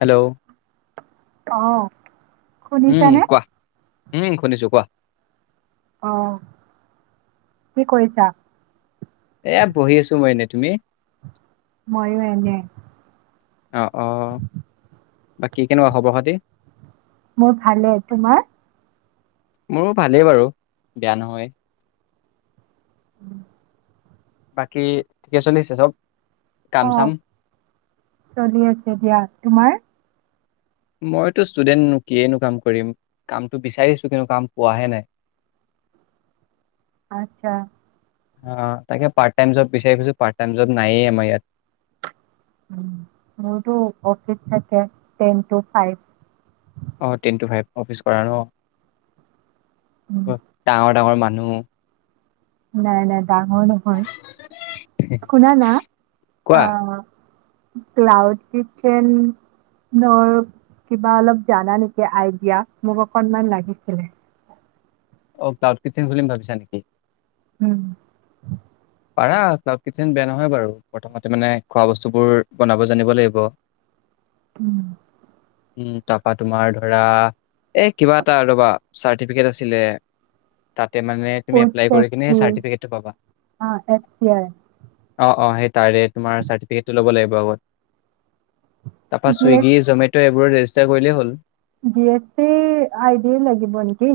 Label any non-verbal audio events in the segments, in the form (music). Hello. অহ উম, শুনিছানে? কোৱা উম, শুনিছো কোৱা । অহ কি কৰিছা । এহ বহি আছো মই এনেই তুমি । ময়ো এনে । অ'-অ'বাকি কেনেকুৱা খবৰ-খাতি । মোৰ ভালে, তোমাৰ । মোৰো ভালেই বাৰু বেয়া নহয় । (inaudible) বাকী ঠিকে চলিছে চব । অহ চলি আছে দিয়া তোমাৰ । মইতো ষ্টুডেণ্ট নো কিয়েইনো কাম কৰিম। কামটো বিচাৰিছো কিন্তু কাম পোৱাহে নাই । আচ্ছা । অ' তাকে পাৰ্ট টাইম জব বিচাৰি ফুৰিছো । পাৰ্ট টাইম জব নায়েই আমাৰ ইয়াত । মোৰতো অফিচ থাকে টেন টু ফাইভ । অ' টেন টু ফাইভ অফিচ কৰা ন । ডাঙৰ, ডাঙৰ মা- নহও। নাই-নাই । ডাঙৰ নহয় শুনা না কোৱা আহ - ক্লাউড কিটচেন ৰ' কিবা অলপ জানা নেকি আইডিয়া মোক অকণমান লাগিছিলে । অ' ক্লাউড কিটচেন খুলিম ভাবিছা নেকি? উম । পাৰা ক্লাউড কিটচেন বেয়া নহয় বাৰু প্ৰথমতে মানে খোৱা বস্তুবোৰ বনাব জানিব লাগিব । উম । উম তাৰপা তোমাৰ ধৰা এ কিবা এটা ৰ'বা চাৰ্টিফিকেট আছিলে তাত- মানে তুমি এপ্লাই কৰি কিনে চাৰ্টিফিকেটটো পাবা । অ' এফ-চি-আই । অ'-অ' সেই তাৰে তোমাৰ চাৰ্টিফিকেটটো ল'ব লাগিব আগত । তাৰপা জি এছ চুইগি জমেট' এই- পুৰা ৰেজিষ্টাৰ কৰিলেই হ'ল । লাগিব নেকি,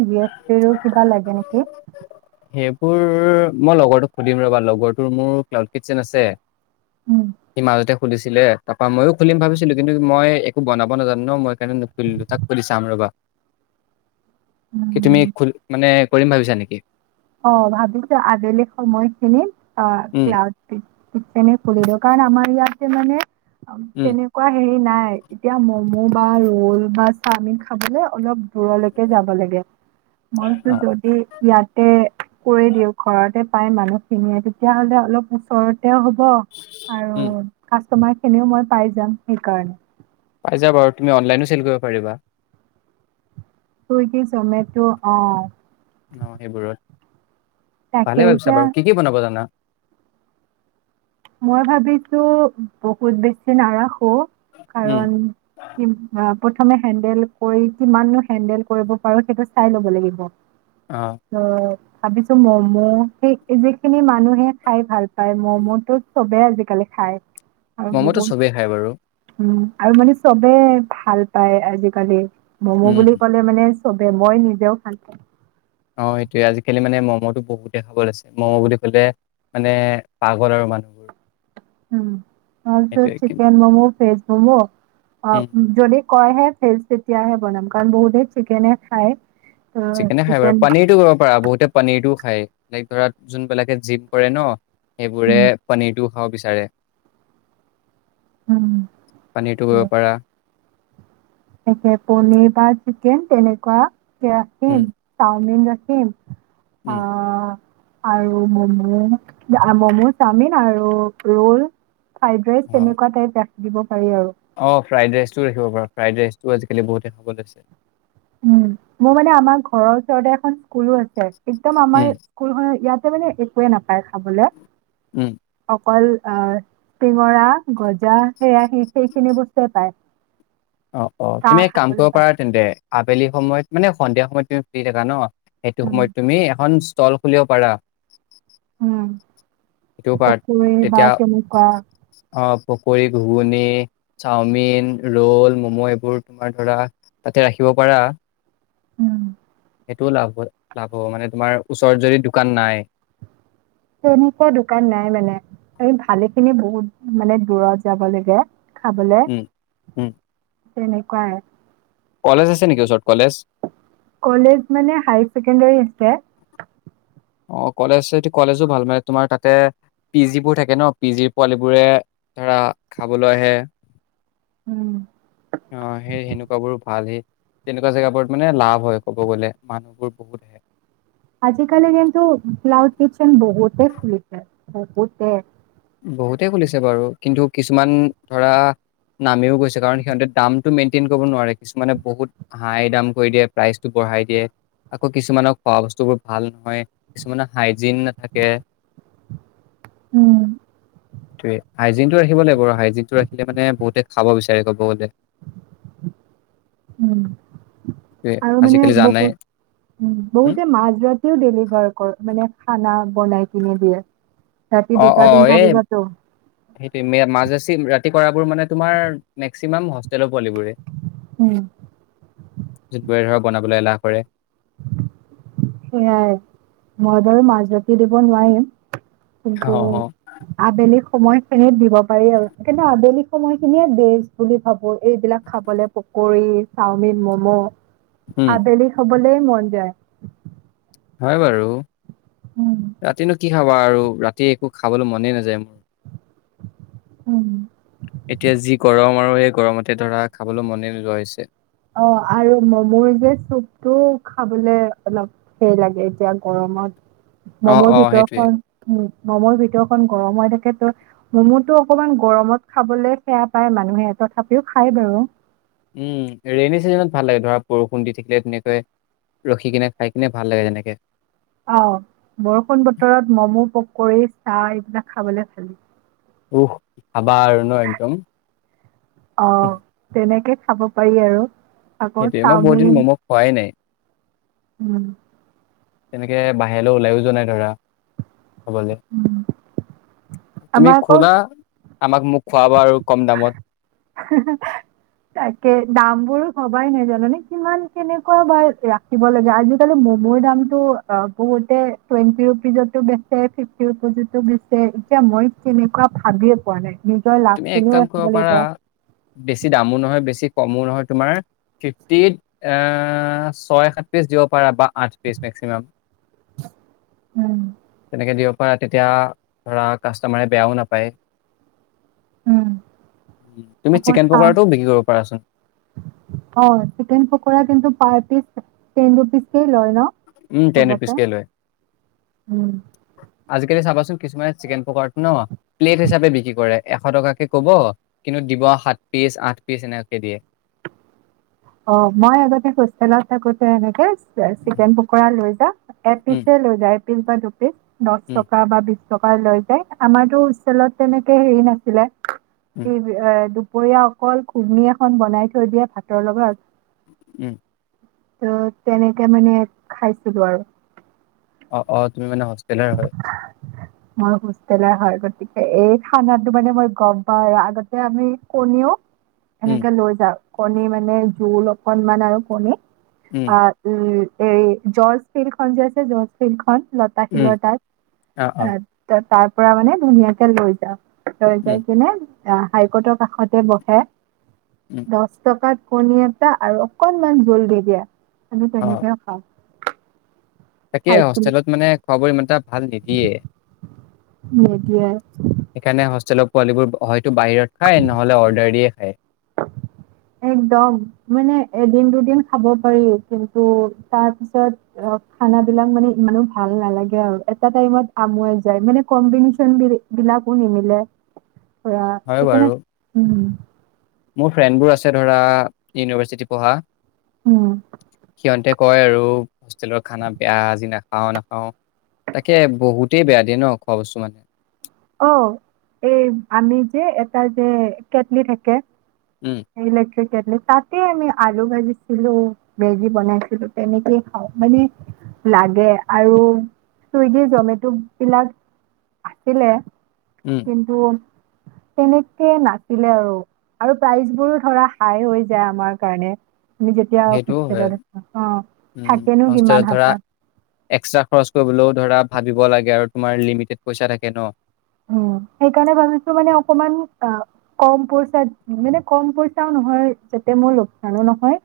কিবা লাগে নেকি? তোৰ মই লগৰ সুধিম ৰ'বা লগৰটোৰ মোৰ ক্লাউড কিটচেন আছে উম । ই মাজতে । খুলিছিলে তাৰপা ময়ো খুলিম ভাবিছিলো কিন্তু মই একো বনাব নাজানো ন মই সেইকাৰণে নুখুলিলো তাক সুধি চাম ৰবা। কি তুমি উম, খুলি মানে কৰিম ভাবিছা নেকি? অ ভাবিছো আবেলি সময়খিনিত অ উম, ক্লাছ কিটচেনে খুলিলো কাৰণে আমাৰ ইয়াত যে মানে উম, তেনেকোৱা হেৰি নাই এতিয়া ম'ম' বা ৰ'ল বা চাওমিন খাবলে অলপ দূৰলৈকে যাব লাগে। মইতো অ', যদি ইয়াত এ কৰি দিওঁ, ঘৰতে পাই মানুহ খিনিয়ে তেতিয়া হ'লে অলপ ওচৰত দে হ'ব উম, আৰু তোমাৰ খিনিও মই পাই যাম, সেইকাৰণে পাই যাবা বাৰু, তুমি অনলাইনো চেল কৰিব পাৰিবা। ছুইগি, জমেটো অ অ সেইবোৰত তাকে ভালে ভাবিছা এতিয়া বাৰু কি, কি বনাব জানা? মই ভাবিছো, বহুত বেছি নাৰাখো নাৰাখোঁ উম, কাৰণ কি প্ৰথমে হেণ্ডেল কৰি, কিমাননো হেণ্ডেল কৰিব পাৰো সেইটো চাই ল'ব লাগিব। অ' উম (unintelligible) ভাবিছো ম'ম সেই যিখিনি মা মানুহে খাই ভাল পায় ম'ম' টো চবে আজিকালি খায়। ম'ম তো বহুত চবেই খাই বাৰু। উম আৰু মানে চবে ভাল পায়, আজিকালি ম'ম উম, বুলি ক'লে মানে চবে মই নিজেও খালে অ সেইটোয়ে আজিকালি মানে ম'ম'টো বহুত টেন্ডিঙত আছে, ম'ম বুলি ক'লে মানে পাগল আৰু মানুহবোৰ। উম তাৰপিছত সেইটোৱে কিন্তু চিকেন ম'ম, ভেজ ম'ম অ উম, যদি কয় হে ভেজ তেতিয়াহে বনাম, কাৰণ বহুতে চিকেনে খায়। ত' চিকেনে খাই, চিকেন বাৰু পনীৰ টো কৰিব পাৰা বহুতে পনীৰটো খাই, লাইক ধৰা যোনবিলাকে জিম কৰে ন সেইবোৰে উম, পনীৰটো খাব বিচাৰে। উম। পনীৰটো কৰিব পাৰা। তাকে, পনীৰ বা চিকেন তেনেকুৱা ৰাখিম, উম, চাওমিন ৰাখিম হম (unintelligible) উম, অ আৰু মম', অ মম', চাওমিন আৰু ৰোল ফ্ৰাইড ৰাইচ অ', তেনেকুৱা টাইপ ৰাখিম দিব পাৰি আৰু। অ, ফ্ৰাইডৰাইচ টোও ৰাখিব পাৰ। ফ্ৰাইড ৰাইচটো আজিকালি বহুতে খাবলৈছে। উম মোৰ মানে আমাৰ ঘৰৰ ওচৰতে এখন স্কুলো আছে। একদম আমাৰ উম, স্কুলখননৰ ইয়াত মানে একোৱে নাপায় খাবলে। উম। অকল আহ চিঙৰা গজা সেৰাহী সেইখিনি বস্তুৱে পায়। অ চাহ তুমি এক কাম খাবলৈ কৰিব পায়। পাৰা তেন্তে আবেলি সময়ত মানে সন্ধিয়া সময়ত তুমি ফ্ৰ্ৰী থাকা ন? সেইটো উম, সময়ত তুমি এখন ল খুলিব পাৰা। উম। সেইটোও পাৰা পকৰি বা তেতিয়া কে তেনেকুৱা অ পকৰী, ঘুগুনি, চাওমিন, ৰোল, মম', এইবোৰ তোমাৰ ধৰা তাতে ৰাখিব পাৰা। উম। সেইটোও লাভ হ, লাভ হ'ব মানে তোমাৰ ওচৰত যদি দোকান নাই। তেনেকুৱা দোকান নাই মানে, এইম ভালেখিনি বহুত মানে দূৰত যাব লাগে। খাবলে উম, উম তেনেকুৱাই কলেজ আছে নেকি ওচৰত? কলেজ কলেজ মানে হায়াৰ ছেকেণ্ডৰী আছে। অ কলেজ আছে যদি কলেজো ভাল, মানে তোমাৰ তাতে পি জিবোৰ থাকে ন? পি জি পোৱালীিবোৰে ধৰা খাবলৈ আহে। উম। আহ সেই সেনেকুৱাবোৰ ভাল, সেই তেনেকুৱা জেগাবোৰত মানে লাভ হয় ক'ব গলে মানুহবোৰ বহুত আহে। আজিকালি কিন্তু ক্লাউড কিচেন বহুতে খুলিছে, বহুতে। বহুতে খুলিছে বাৰু কিন্তু কিছুমান ধৰা নামিও গৈছে কাৰণ সিহঁতে দামটো মেইনটেইন কৰিব নোৱাৰে, কিছুমানে বহুত হাই দাম কৰি দিয়ে, প্ৰাইচটো বঢ়াই দিয়ে আকৌ কিছুমানক খোৱা বস্তুবোৰ ভাল নহয়, কিছুমানৰ হাইজিন নাথাকে। উম। হাইজিন টো ৰাখিব লাগিব, হাইজিন টো ৰাখিলে মানে বহুতে খাব বিচাৰে কব বহলে। উম। সেইটোৱে আৰু মানে আজিকালি জানাই হুম বহুত-বহুতে মাাজ ৰাতিও ডেলিভাৰ কৰ মানে খানা বনাই কিনি দিয়ে। ৰাতি অ অ দুটা-তিনটা এই বজাতো সেইটো মাজে ৰাতি কৰাবোৰ তোমাৰ মেক্সিমাম তেলৰ পোৱালিবোৰে উম, ধৰক বনাবলৈ এলাহ কৰে। সেয়াই মই দল মাজ ৰাতি দিব নোৱাৰিম। অ, কিন্তু আবেলি সময় খিনিত দিব পাৰি আৰু কিন্তু আবেলি সময় খিনিয়ে বেজ বুলি ভাবো এইবিলাক খাবলে পকৰী চাওমিন ম'ম' উম, আবেলি হবলৈ মন যায় । হয় বাৰু উম, ৰাতিনো কি খাব? কোৱা আৰু ৰাতি একো খাবলৈ মনে নাযায় মোৰ উম। । এতিয়া যি গৰম আমাৰ সেই গৰমতে ধৰা খাবলৈ মনে নোযোৱা হৈছে । অ আৰু মমোৰ যে চুপটো খাবলে অলপ হেৰি লাগে এতিয়া গৰমত । অ', ম'মৰ অ', সেইটোৱে ভিতৰখন ম'ম' ভিতৰত খন গৰম হৈ থাকে ত ম'ম'তটো অকমান গৰমত খাবলে সেয়া পায় মানুহে তথাপিও খায় বাৰু উম ৰেইনী চিজনত ভাল লাগে ধৰা বৰষুণ দি থাকিলে ধুনীয়াকৈ ৰখি কিনে খাই কিনে ভাল লাগে এনেকে । আহ বৰষুণ বতৰত মম', পকৰি, চাহ এইবিলাক খাবলে ভালে উহঃ খাবা আৰু ন একদম অঁ তেনেকৈ খাব পাৰি আৰু আকৌ সেইটোয়ে মই বহুত চাওমিন দিন ম'ম' খোৱাই নাই উম তেনেকে বাহিৰলৈ ওলাইও যোৱা নাই ধৰা । হ'ব দে। উম। আমাৰ তুমি আকৌ খুনা আমাক মোক খোৱাব আৰু কম দামত তাকে দাম বোৰ ভবাই নাই, জানানে? কিমান কেনেকুৱা বাৰ ৰাখিব লাগে আজিকালি মমোৰ দামতটো বহুতে টুৱেণ্টি ৰুপিজতো বেচ ফিফটি ৰুপিজতো বেচ এতিয়া মই কেনেকুৱা ভাবিয়ে পোৱা নাই । নিজৰ তুমি এক লাভখিনিও কাম কৰিব ৰাখিব লাগিব পাৰা বেছি দামো নহয় বেছি কমো নহয় তোমাৰ ফিফটিত এ ছয় সাতপিছ দিব পাৰা বা আঠ পিচ মেক্সিমাম । উম তেনেকৈ দিয়ক পৰা, তেতিয়া ধৰা কাষ্টমৰে বেয়াও নাপায় উ উম, তুমি অকল চিকেন চাহ, পকৰাটো বিক্ৰী কৰিব পাৰাচোন অ চিকেন পকৰা কিন্তু পাৰটি টেন ৰুপিচ কে লয় ন? উম টেন ৰুপিচ চবতে কে লয় উম । আজিকালি চাবাচোন কিছুমানে চিকেন পকৰাটো ন প্লে। ট হিচাপে বিক্ৰী কৰে, এশ টকাকে কব কিন্তু দিব সাত পিচ আঠ পিচ এনেকে দিয়ে অ মই আগতে হোষ্টেলত থাকোতে এনেকে উম চিকেন পকৰা লৈ যা এ পিচ লৈ যা (unintelligible) দশ উম টকা বা বিশ । টকা লৈ যায় আমাৰতো হোষ্টেলত তেনেকে হেৰি নাছিলে । উম স দু (inaudible) দুপৰীয়া অকল ঘুগনি এখন বনাই থৈ দিয়ে ভাতৰ লগত উম ত' তেনেকে মানে খাইছিলো আৰু অ অ তুমি মানে হোষ্টেলৰ হয় । মই হোষ্টেলৰ হয় গতিকে এই খানাটো মানে মই গম পাওঁ আৰু আগতে আমি কণীও উম এনেকে লৈ যাও কণী মানে জোল অকনমান আৰু কণী উম অ উম এই জৰ্জ ফিল্ড খন যে আছে জৰ্জ ফিল্ড খন উম ৰাখিলে তাত অ অ এ তাৰ পৰা মানে ধুনীয়াকে লৈ যাওঁ। হৈ উম যায় কিনে অ হাইকৰ্টৰ কাষ তে বহে উম দহ টকাত কণী এটা আৰু অকনমান জোল দি দিয়া। আ অ তেনেকাপা (inaudible) তাকে হোষ্টেলত মানে খোৱাবোৰ ইমান টাত ভাল নিদিয়ে। এতিয়া সেইকাৰণে হোষ্টেলৰ পোৱালিবোৰ হয়তো বাহিৰত খায় নহলে অৰ্ডাৰ দিয়ে খায়। একদম মানে এদিন দুদিন খাব পাৰি কিন্তু তাৰ পিছত খানাবিলাক মানে ইমানো ভাল নালাগে আৰু এটা টাইমত আমনি লাগি যায় মানে কম্বিনেশ্যন বি বিলাকো নিমিলে। ৰা হয় সেইকাৰনে বাৰু উম। মোৰ ফ্ৰেণ্ডবোৰ আছে ধৰা ইউনিভাৰ্চিটি পঢ়া। উম। সিহতে কয় আৰু হোষ্টেলৰ খানা বেয়া আজিনাাখাও নাখাও তাকে বহুতেই বেয়া দিয়ে ন খোৱা বস্তু মানে। অ এই আমি যে এটা যে কেটলি থাকে। উম আহিলে তাতে আমি আলু ভাজিছিলো বেজি বনাইছিলো তেনেকেই খাওঁ মানে লাগে আৰু চুইগি জমেট' বিলাক আছিলে। উম কিন্তু? তেনেকে নাছিলে আৰু আৰু প্ৰাইচ বোৰো ধৰা হাই হৈ যায় আমাৰ কাৰণে। তুমি যেতিয়া সেইটোও হয়। সোচতেলত আছা অ উম থাকেনো হোষ্টেলত কিমান ধৰা হাতত। এক্সট্ৰা খৰচ কৰিবলৈও ধৰা ভাবিব লাগে আৰু তোমাৰ লিমিটেড পইচা থাকে ন। উ সেইকাৰণে ভাবিছো মানে অকমান অ কম পইচা মানে কম পইচাও নহয় যাতে মোৰ লোকচানো নহয়।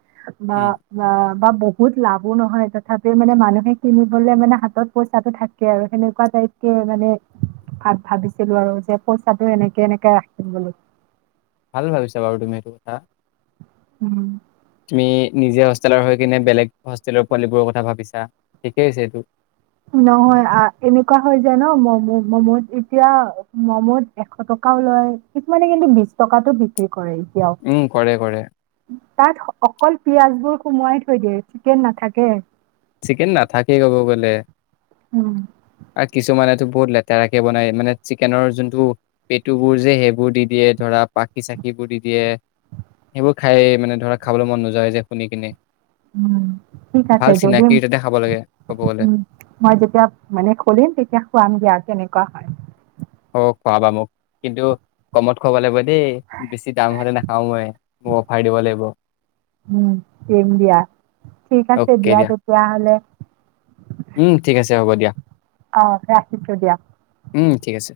বা উম বা বা বহুত লাভো নহয় তথাপি মানে মানুহে কিনিবলে মানে হাতত পইচাটো থাকে আৰু সেনেকুৱা টাইপকে মানে ভাবিছিলো আৰু যে পইচাটো এনেকে এনেকে ৰাখিম বুলি? ভাল ভাবিছা বাৰু তুমি এইটো কথা। উম। তুমি নিজে হোষ্টেলৰ হৈ কিনে বেলেগ হোষ্টেলৰ পোৱালী বোৰৰ কথা ভাবিছা ঠিকেই হৈছে এইটো। নহয় এনেকুৱা হয় যে ন ম'মো ম'ম'ত এতিয়া ম'ম'ত এশ টকাও লয় কিছুমানে কিন্তু বিশ টকাতো বিক্ৰী কৰে। উম, কৰে কৰে। তাত অকল। পিয়াজ বোৰ সোমোৱাই থৈ দিয়ে চিকেন নাথাকে? চিকেন নাথাকেই ক'ব গ'লে। উম। আৰু কিছুমানে? বহুত লেতেৰাৰাক কে বনাই মানে চিকেনৰ যোনটো পেটু বোৰ যে সেইবোৰ দি দিয়ে ধৰা পাখি চাকি বোৰ দি দিয়ে সেইবোৰ খাই মানে ধৰা খাবলৈ মন নোযোৱা যে শুনি কিনে। উম ঠিক আছে ভাল যদি। চিনাকি তাতে খাব লাগে ক'ব গ'লে। উম মই যেতিয়া মানে খুলিম তেতিয়া খুৱাম দিয়া কেনে? এনেকুৱা হয়? অ খোৱাবা মোক কিন্তু কমত খোৱাব লাগিব? দেই বেছি দাম হ'লে নাখাওঁ মই মোক অফাৰ দিব লাগিব উম, দিম দিয়া। ঠিক আছে অ'কে দিয়া তেতিয়াহ'লে। ঠিক আছে হ'ব দিয়া? অ ৰাখিছো দিয়া? উম ঠিক আছে?